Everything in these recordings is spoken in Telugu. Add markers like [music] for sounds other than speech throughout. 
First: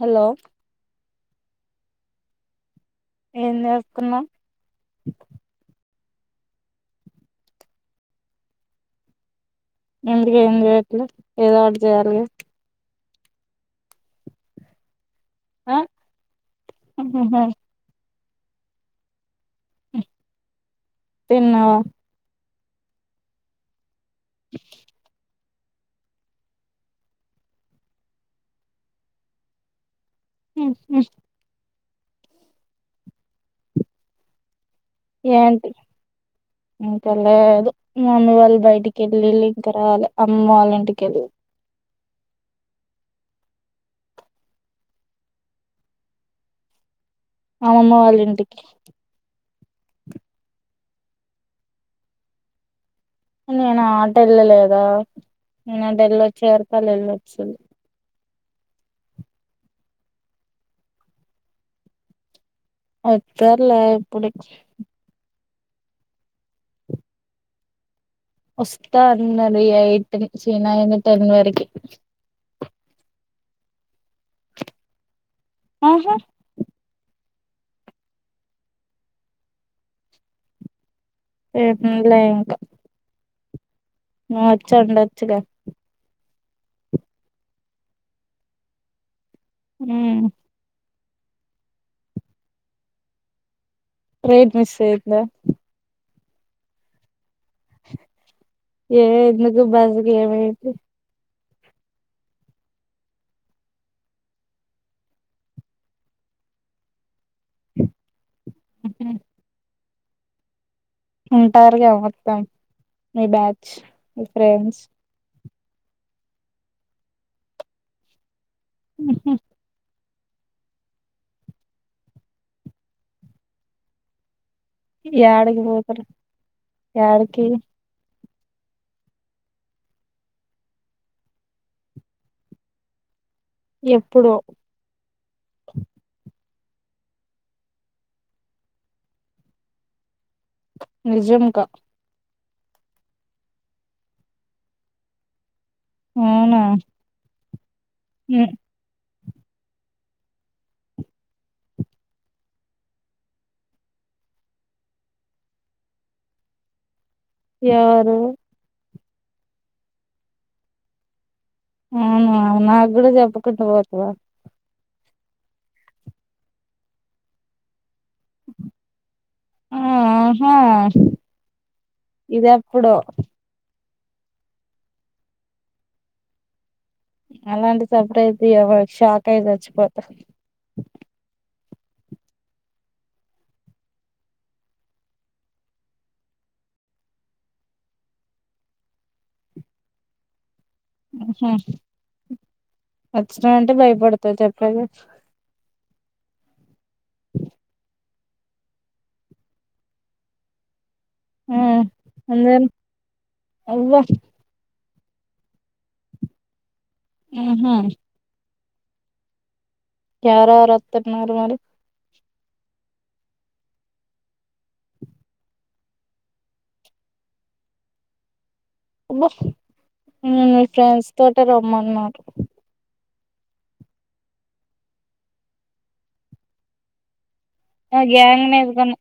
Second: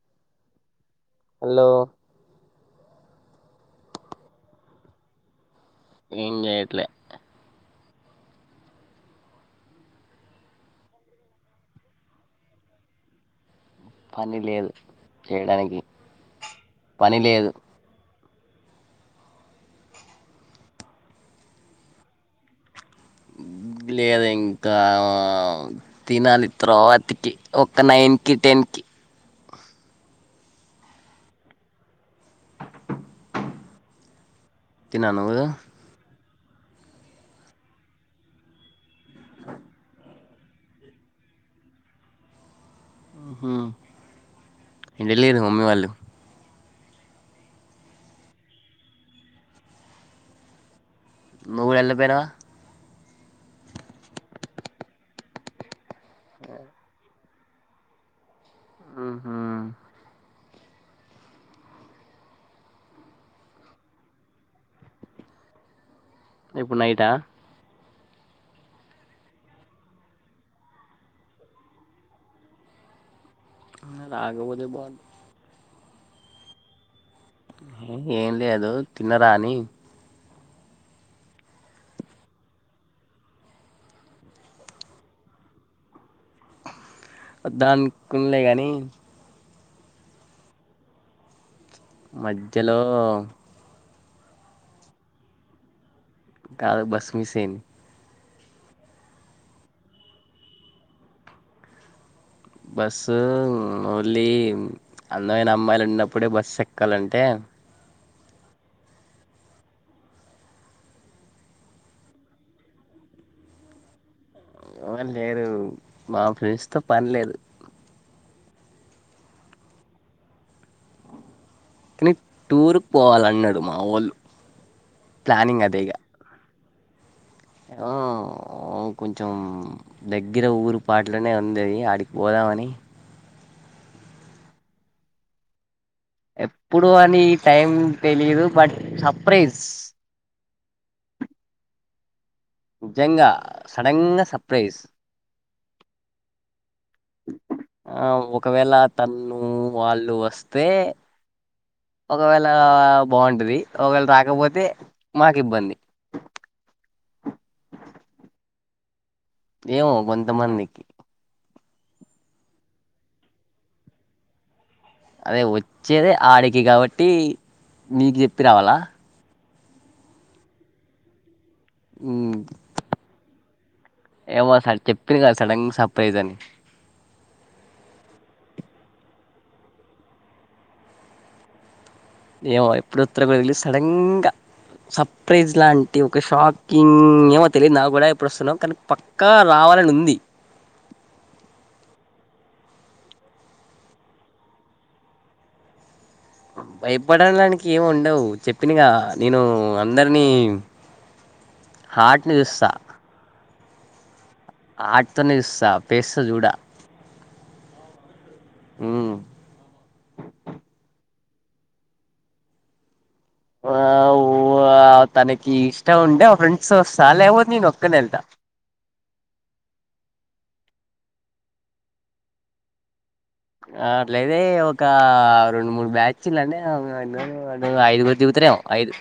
హలో హలో ఏం చేస్తున్నావ్ ఏం చేయట్లే ఎందుకు ఏం చెయట్లే ఏదో ఒకటి చేయాలిగ పని లేదు ఆ చేయడానికి పని ఆహాహా లేదు తిన్నావా లేదే ఇంకా తినాలి తర్వాతికి ఒక నైన్ కి టెన్ కి మ్ హు తిన్నవ నువ్ ఏంటి ఇంకా లేదు మా మమ్మీ వాళ్ళు బయటికి వెళ్ళిళ్ళు ఇంక రాలే అమ్మ వాళ్ళ ఇంటికెళ్ హు ఏంటే ళ్ళిర్రు మమ్మీ వాళ్ళు మా అమ్మమ్మ వాళ్ళింటికి నువ్వు కుడా ఏళ్ళపోయినావ్ నేను ఆటు వెళ్ళలేదా నేను అటు వెళ్ళోచే వరకు వాళ్ళు వెళ్ళొచ్చిళ్ళు ఆహా అతేర్లే ఇప్పుడు ఇప్పుడు నైటా వస్తా అన్నారు ఈ ఎయిట్ చి నైన్ టెన్ వరకి రాకపోతే బాగుండు ఆహా ఏం లేదు తిన్నరా అని ఏ తినలే ఇంకా నువ్ వచ్చి వండోచ్చుగా వదం అనుకుం లే కాని మ్ మధ్యలో ట్రక్ మిస్ అఇందా కాదు బస్మిసైంది ఏ ఎందుకు బస్కి ఏమైంది బస్సు ఓన్లీ అందమైన అమ్మాయిలు ఉన్నప్పుడే బస్సు ఎక్కాలంటే మ్ హు ఉంటారుగా మొత్తం మీ బ్యాచ్ మీ ఫ్రెండ్స్ ఎవ్వరు లేరు మా ఫ్రెండ్స్ తో పని లేదు మ్ హు కానీ టూర్కు పోవాలన్నాడు మా వాళ్ళు యాడికి పోతరు ఎయాడ్కి ఆ కొంచెం దగ్గర ఊరు పాట్లనే ఉంది అది ఆడికి పోదామని ఎప్పుడో ఎప్పుడు అని టైం తెలియదు బట్ సర్ప్రైజ్ నిజంగ నిజంగా సడన్గా సర్ప్రైజ్ అవునా ఆ ఉమ్, ఒకవేళ తన్ను వాళ్ళు వస్తే ఒకవేళ బాగుంటది. ఒకవేళ రాకపోతే నాక్ ఇబ్బంది. ఎ ఎవరు? ఏమో కొంతమందికి అవునా నాక్ గుడా చెప్పకుంట పోతవా అదే వచ్చేదే ఆడికి కాబట్టి నీకి చెప్పి రావాలా? ఆహా ఉమ్, ఇదెప్పుడో ఏమో సార్ చెప్పిండ్ కదా సడన్ సర్ప్రైజ్ అని అలాంటి సర్ప్రైజ్ ఇయ్యమాక్ షాక్ అయి సచ్చిపోతా. ఏమో మరి ఎప్పుడొస్తరో గుడా తెలీద్ సడన్గ సర్ప్రైజ్ లాంటి ఒక షాకింగ్ ఏమో తెలీద్ నా గుడా ఎప్పుడొస్తనో కనీ పక్కా రా రావాలన్ ఉంది. మ్ హ్ వచ్చిన అంటే భయపడుతా చెప్పెల్లు భయపడడానికి ఏం ఉండవు చెప్పినగా నేనూ అందర్నీ ఆ హార్ట్ని అందరు చూస్తా. అవ్వ హార్ట్తోనే చూస్తా పేస్తో చూడ మ్ హ్ మ్ ఎవరెవర్ వత్తున్నారు మరి ఆ ఊ అ ఆ తనకి ఇష్టం ఉంటే మా ఫ్రెండ్స్తో వస్తా లేకపోతే నేను ఒక్కనే ఎళ్తా మ్ మీ ఫ్రెండ్స్తోటే రమ్మన్నారు. ఆ అట్లైతే ఇగ ఒకా రొండు, మూడు బ్యాచ్లు అంటే [unintelligible] ఆ గ్యాంగ్ దిగుతారేమో ఐదు నేస్కొన్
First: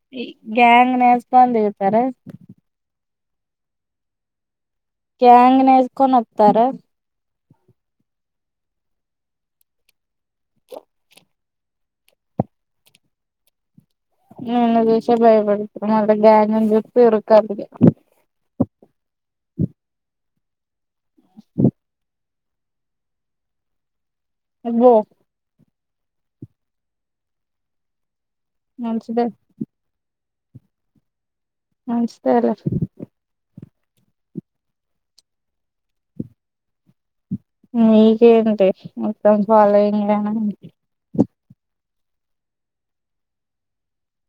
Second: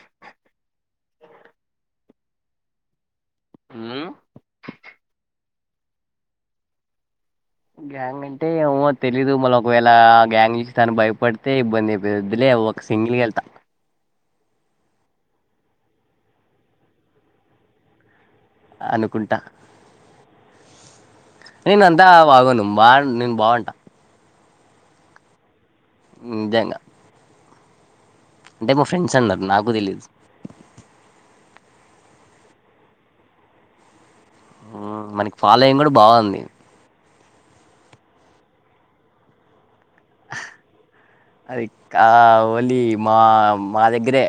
గ్యాంగ్ నేస్కొన్ దిగుతారా ఆ గ్యాంగ్ నేస్కొన్ వత్తారా గ్యాంగ్ అంటే ఏమో తెలీదు మళ్ళ ఒకవేళ గ్యాంగ్ చూసి తను భయపడ్తే ఇబ్బంది అయిపోతద్ వద్దులే ఒక సింగిల్గెళ్తా. నిన్ను చూసే భయపడతు మళ్ళ గ్యాంగున్ చూత్తే ఉరకాలిగ. అనుకుంటా నేన్ అంతా బాగోను బాన్ నేన్ బాగుంట. అబ్బో నిజంగ అంటే మా ఫ్రెండ్స్ మంచిదే అన్నరు నాకు తెలీదు. మంచిదేలే ఆ మనకి ఫాలోయింగ్ గుడ బాగుంది. నీకేంటి మొత్తం ఫాలోయింగ్ అయినా అది కా ఓన్లీ మా మా దగ్గరే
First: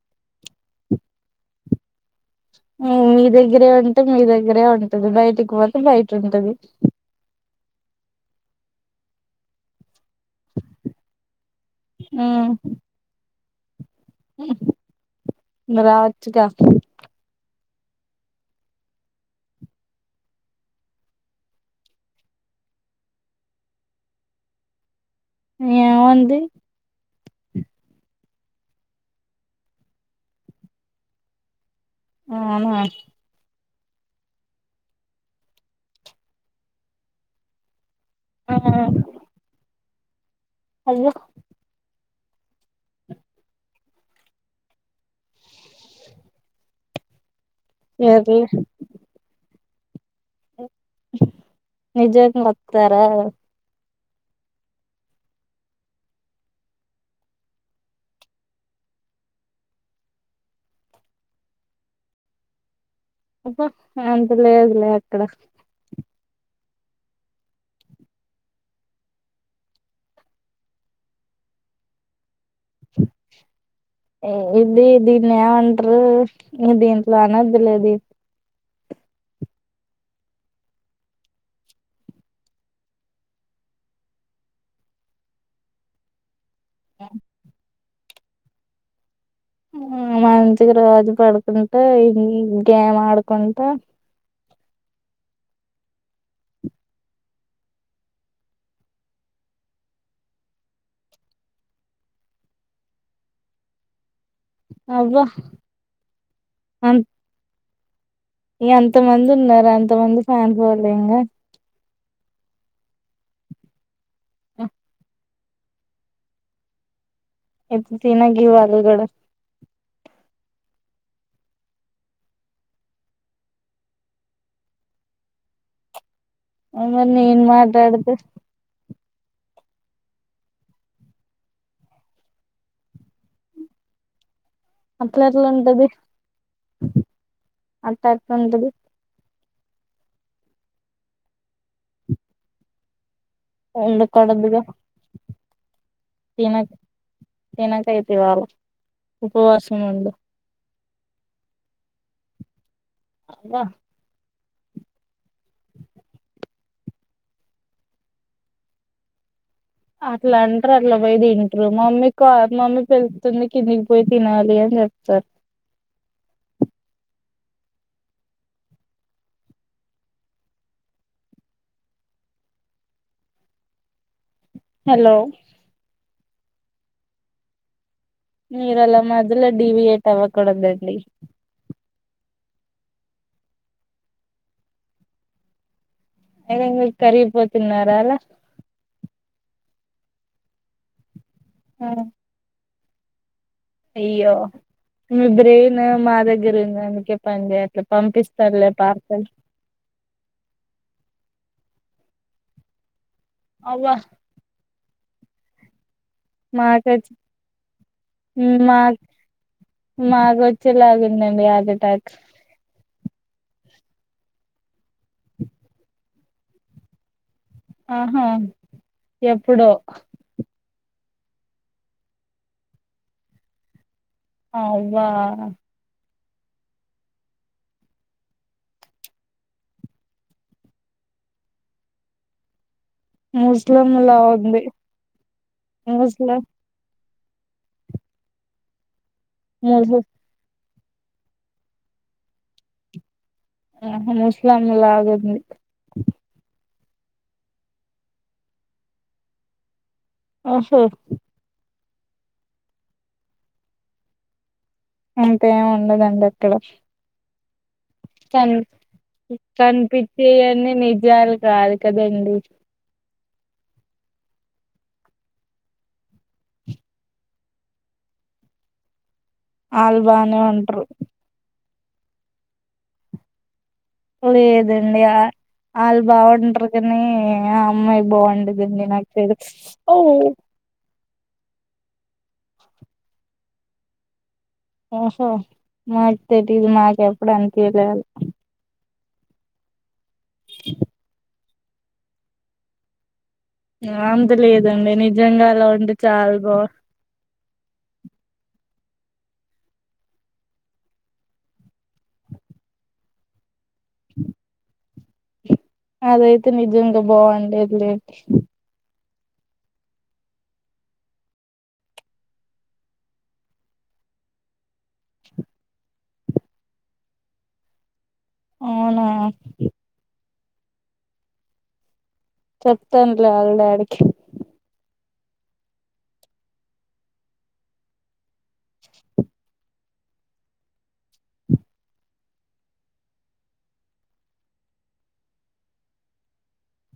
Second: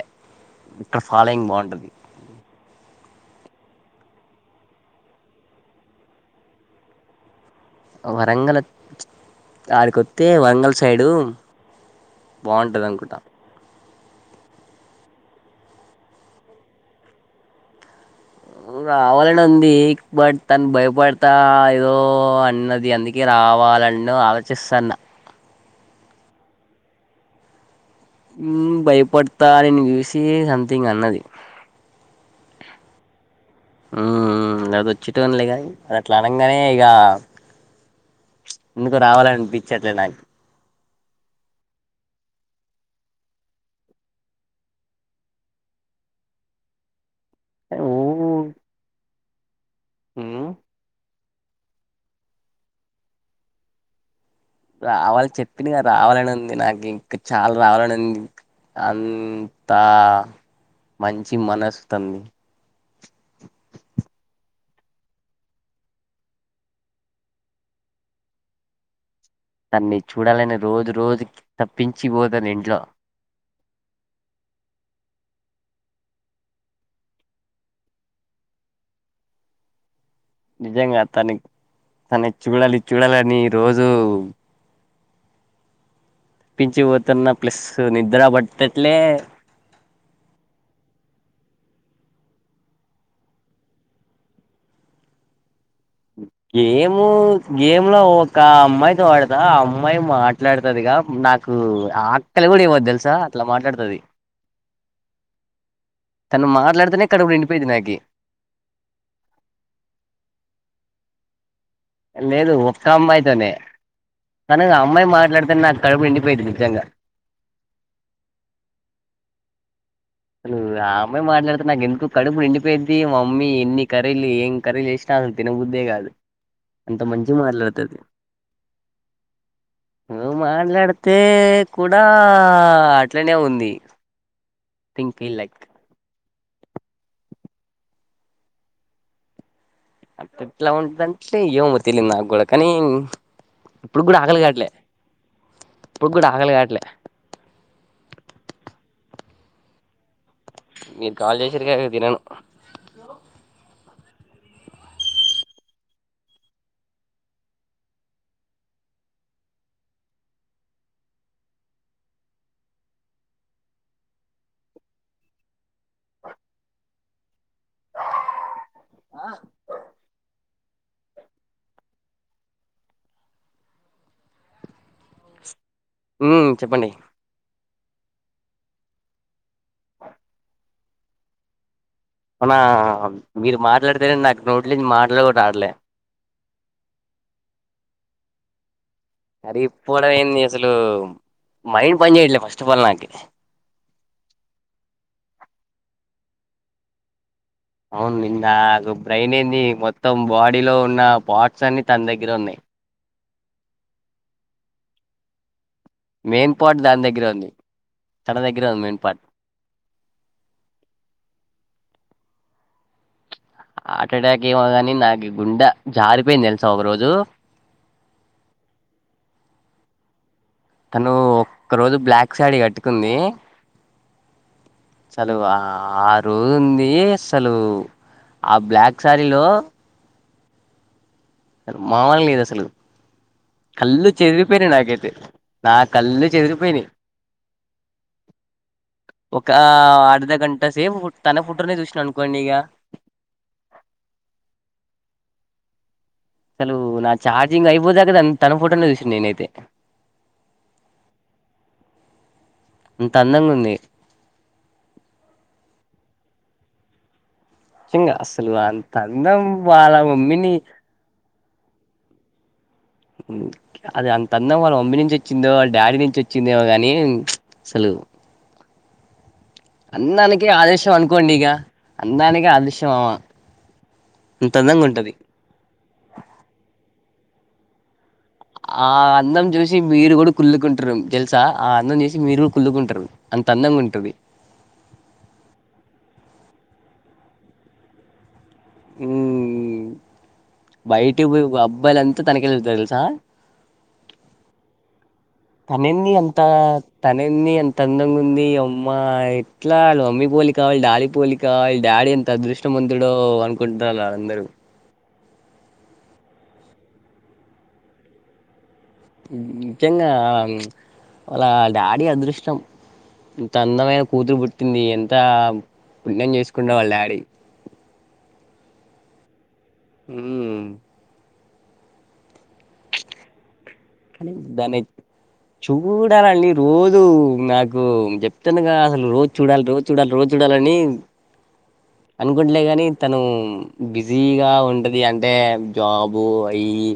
ఇక్కడ ఫాలోయింగ్ బాగుంటది. మ్ మీ దగ్గరే ఉంటే, మీ దగ్గరే ఉంటది బైటిక్ పోతే బైటుంటది. ఆ వరంగల్ అత్ ఆడికొ త్తే వరంగల్ సైడు బాగుంటదన్కుంటా. మరి రావచ్చుగ. రావాలని ఉంది బట్ తను భయపడుతా ఏదో అన్నది అందుకే రా రవాలన్న ఆలోచిస్తాన్న ఏమంది మ్ భయపడుత నిన్ను చూసి సంథింగ్ అన్నది అవునా మ్ మ్ లేపోతే వచ్చేటోన్ని లేగాని అది అట్లా అనంగానే ఇగ ఆ ఎందుకో రావాలనిపించట్లే నాకు అయ్యో ఓ ఏది మ్ నిజంగా వత్తరా రావాలి చెప్పినగా రావాలని ఉంది నాకు ఇంకా చాలా రావాలని ఉంది అంతా మంచి మనసుతనది అబ్బ్ అంతలేదు లే అక్కడ దాన్ని చూడాలని రోజు రోజుకి తప్పించి పో ఏందీ దీన్ని ఎమన్ రు దీంట్లో అనోద్దులే అది నిజంగా తనక్ తనకి చూడాలి చూడాలీ అని రోజు తప్పించిపోతున్న ప్లస్ నిద్ర పట్టట్లే మంచిగా రోజు పడుకుంట గేమ్ ఆడుకుంట గేము గేమ్ లో ఒక అమ్మాయితో అడుత ఆ అమ్మాయి మాట్లాడుతదిగా నాకు ఆ అక్కలి కూడా ఏవ్వద్దు తెలుసా అట్లా మాట్లాడుతది అవ్వ తను మాట్లాడితేనే కడుపు నిండిపోయింది నాకి ఇగ అంత మంది ఉన్నారు అంత మంది ఫ్యాన్ ఫాలో ఇంగ లేదు ఒక్క అమ్మాయితోనే కని అమ్మాయి మాట్లాడు నాకు కడపు నిండి పోఇద్ధి నిజంగ ఏప్ తిన గివ్ ఆలుగడ అసలు ఆ అమ్మాయి మాట్లాడుతె నాకు ఎందుకో కడుపు నిండిపోయిద్ది మా మమ్మి ఎన్ని కరీలు ఏం కరీచేసినా అసలు తినబుద్ దే కాదు అ అంత మరి మంచిగా నీను మాట్లాడుతది మాట్లాడుతె నువ్వు మాట్లాడితే కూడా అట్లనే ఉంది థింక్ అట్ల ఫీల్ ఎట్లా లైక్ ఉంటది అట్లా ఎట్ల ఉంటది అట్ల ఎట్ల ఉంటదంటే ఏమో తెలియదు నాకు కూడా కానీ ఇప్పుడు ఎందుకు కూడా ఆకలి అడుగుడు కాట్లే ఇప్పుడు కూడా ఆకలి తినక్ కాట్లే తినక్ అయితే ఇవాళ ఉపవాసం ఉండు మీరు కాల్ చేసిర్రు గ ఇగ తినను అబ్బ అట్లా అంటారు అట్లా పోయి తింట్రూ మమ్మీ కా మమ్మీ పెళ్తుంది కిందికి పోయి తినాలి అని చెప్తారు ఆ హలో మ్ చెప్పండి? మీరలా మధ్యల డివియేట్ అవ్వకూడదండి. అవునా మీరు మాట్లాడ్తేనే నాక్ నోట్లో నుంచి మాటల్ గుడా రావట్లే ఏమైంది కరిగిపోతున్నారా అలా కరిపోవడం ఏంది అసలూ మైండ్ పని చేయట్లే ఫస్ట్ అఫ్ ఆల్ నాకి అయ్యో! మీ బ్రేయిన్ మా దగ్గరుంది అందుకే పని చేయట్లే అవును నిన్నా పంపిస్తారులే పార్సల్ బ్రెయిన్ ఏంది మొత్తం బాడీలో ఉన్న పోర్ట్స్ అన్ని తన్ దగ్గరే ఉన్నయి. అవ్వ మెయిన్ పాట్ దాన్ దగ్గరే ఉంది. తన మ్ దగ్గర ఉంది మెయిన్ మాక్ పార్ట్ మాకొచ్చేలాగుందండి హార్టెటాక్ ఆ హార్టెటాక్ ఏమో గని నాకి గుండె జారిపోయింది తెల్సా ఒక రోజు ఆహా ఎప్పుడో? తను ఒక్క రోజు బ్లాక్ సారీ కట్టుకుంది. అవ్వా అసలు ఆ... రోజుంది అస్సలు ఆ బ్లాక్ సారీలో మామూల్గ లేద్ అసలు ముస్లిం కళ్ళు లా ఉంది చెదిరిపోయినయి నాకైతే నా కళ్ళు ముస్లిం చెదిరిపోయినయి. ఒకా ముస్ అర్ధ గంట సేపు తన ఫోటోనే చూసినా అనుకోండి ఇగ ఆహ ముస్లామ లాగుంది. అసలు నా ఛార్జింగ్ అయిపోయే దాక తన ఫోటోనే చూసింన్ నేనైతే ఓహో అంత అందంగుంది. అంతేం ఉండదండి అక్కడ నిజంగా అసలు కన్ అంత అందం వాళ్ళ మమ్మీని కనిపిచ్చేయన్నీ నిజాలు కాదు కదండి. అది అంత అందం వాళ్ళ మమ్మీ నుంచి వచ్చిందో వాళ్ళ డాడీ నుంచి వచ్చిందేమో గనీ అసలు ఆ అందానికే ఆదేశం అనుకోండిగ అందానికే ఆదేశం ఆమా లేదండి అ ఆళ్ళు బాగుంటర్ కనీ ఆ అమ్మాయి బాగుం ఆ అందం చూసి మీరు గుడా కుళ్లుకుంటరు. తెల్సా ఆ అందం చూసి మీరు కూడా కుళ్లుకుంటరు అంత అందంగుంటది. ఓహో మాక్ తెలీదు మాకెప్పుడు అన్పీయలే అంత ఉమ్ అబ్బాయిలంత తనకెళ్ళే చూస్తర్ తెల్సా ఆ అంత లేదండి ని తనేంది అంతా తనేంది అంత అందంగుంది అ మ్మాయి ఎట్లా వాళ్ళ మమ్మీ పోలికా వాళ్ళ డాడీ పోలికా వీళ్ళ డాడీ ఎంత అదృష్టమంతుడో అన్ కుంటాన్లు అందరు అదైతే నిజంగ బాగుండేద్ లెండి. నిజంగా అలా వాళ్ళ డాడీ అదృష్టం. ఇంత అందమైన కూతురు పుట్టింది ఎంతా పుణ్యం చేస్కుండో వాళ్ళ డాడీ అవునా ఉమ్ చెప్తాన్లే ఆళ్ళ డాడీక్ దాని చూడాలండి రోజూ నాకు చెప్తున్నగా అసలు రోజ్ చూడాల్ రోజ్ చూడాల్ రోజ్ చూడాలనీ అనుకుంటలే గనీ తను బిజీగా ఉంటది అంటే జాబు అయి ఇ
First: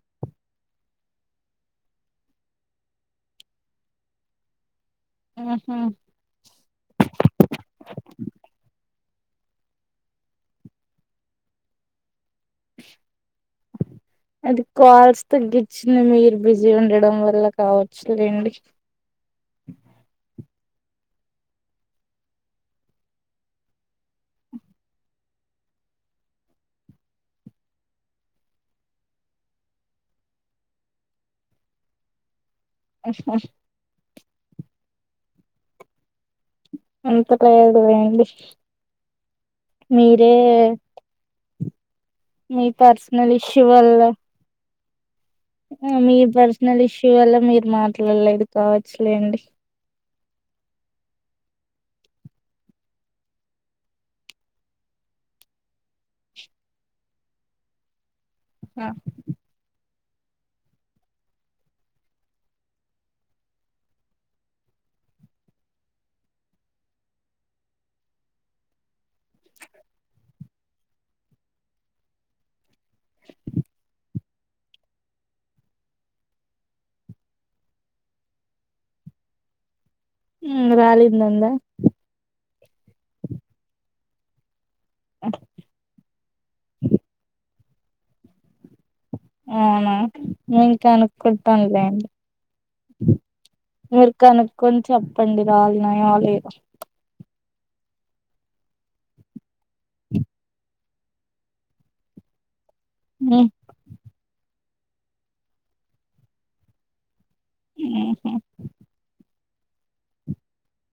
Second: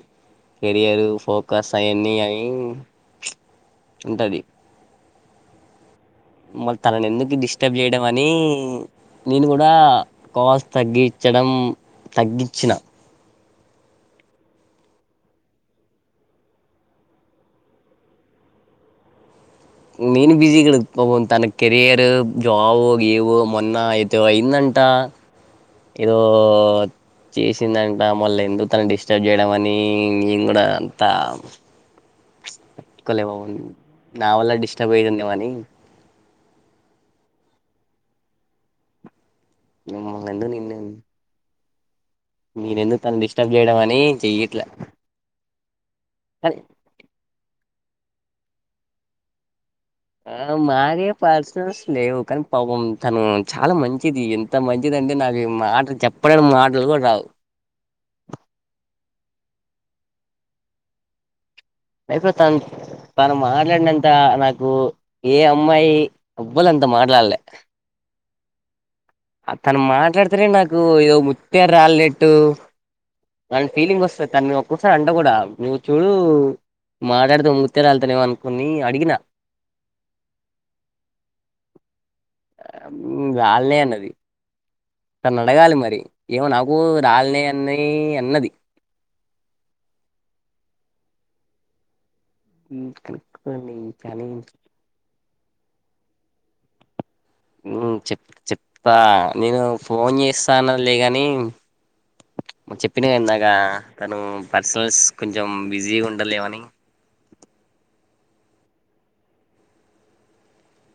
కెరియర్, ఫోకస్ అయన్నీ అయి ఉంటది. ఆహా! మరి తననెందుకు డిస్టర్బ్ చేయడమనీ నేన్ గుడా కాల్స్ తగ్గిచ్చడం, తగ్గిచ్చిన అయితే కాల్స్ తగ్గిచ్చింది మీరు బిజీ ఉండడం వల్ల కావచ్చులెండి. నేను బిజీ ఇక్కడ పాపం తన కెరియర్ జాబ్ గీబ్ మొన్న అయితే అయిందం టా ఏదో..... చేసిందంట. మళ్ళ ఎందుకు తనన్ డిస్టర్బ్ చేయడం అని నేన్ గుడా అంత నా వల్ల డిస్టర్బ్ అయితుందేమో అని అంత లేదులెండి. రమ్మనండు నిన్నా మీ నేనెందుక్ తనన్ పర్సనల్ డిస్టర్బ్ ఇష్యూ చేయడం అనీ వల్ల చెయ్యట్లా. మీ పర్సనల్ ఇష్యూ వల్ల మీరు మాట్లాడ్లేదు కావచ్చు లెండి. ఆ మాకే పర్సనల్స్ లేవు కనీ పాపం తను చాలా మంచిది ఎంత మంచిదం టే నాకు మాటల్ చెప్పడానిక్ మాటల్ కూడా రావ్ ఆ లైఫ్లో తన్ తను మాట్లాడినంత నాకు ఏ అమ్మాయి ఎవ్వలం త మాట్లాడ్లే. తను మాట్లాడ్తెనే నాకు ఏదో ముత్యాల్ రాలినట్టు అలాంటి ఫీలింగ్ వస్తది. తనన్ ఒక్కొక్కసారి అంట కూడా నువ్వు చూడు మాట్లాడ్తె ముత్యాల్ రాల్తయేమో అనుకొని అడిగినా రాలిందందా రాల్నై అన్నది. తనను అడగాలె మరి ఏమో నాకు రాల్నై అన్నయ్ అన్నది. అవునా నేన్ కనుక్కుంటాన్ లెండి. మీర్ కానీ కనుక్కొన్ చెప్పండి రాలినయా లేదా మ్ చెప్ చెప్తా నేను ఫోన్ చేస్తా అన్నదిలే గనీ చెప్పినగా ఇందాకా తను పర్సనల్స్ కొంచం బిజీగుం టలేవని ఆ హ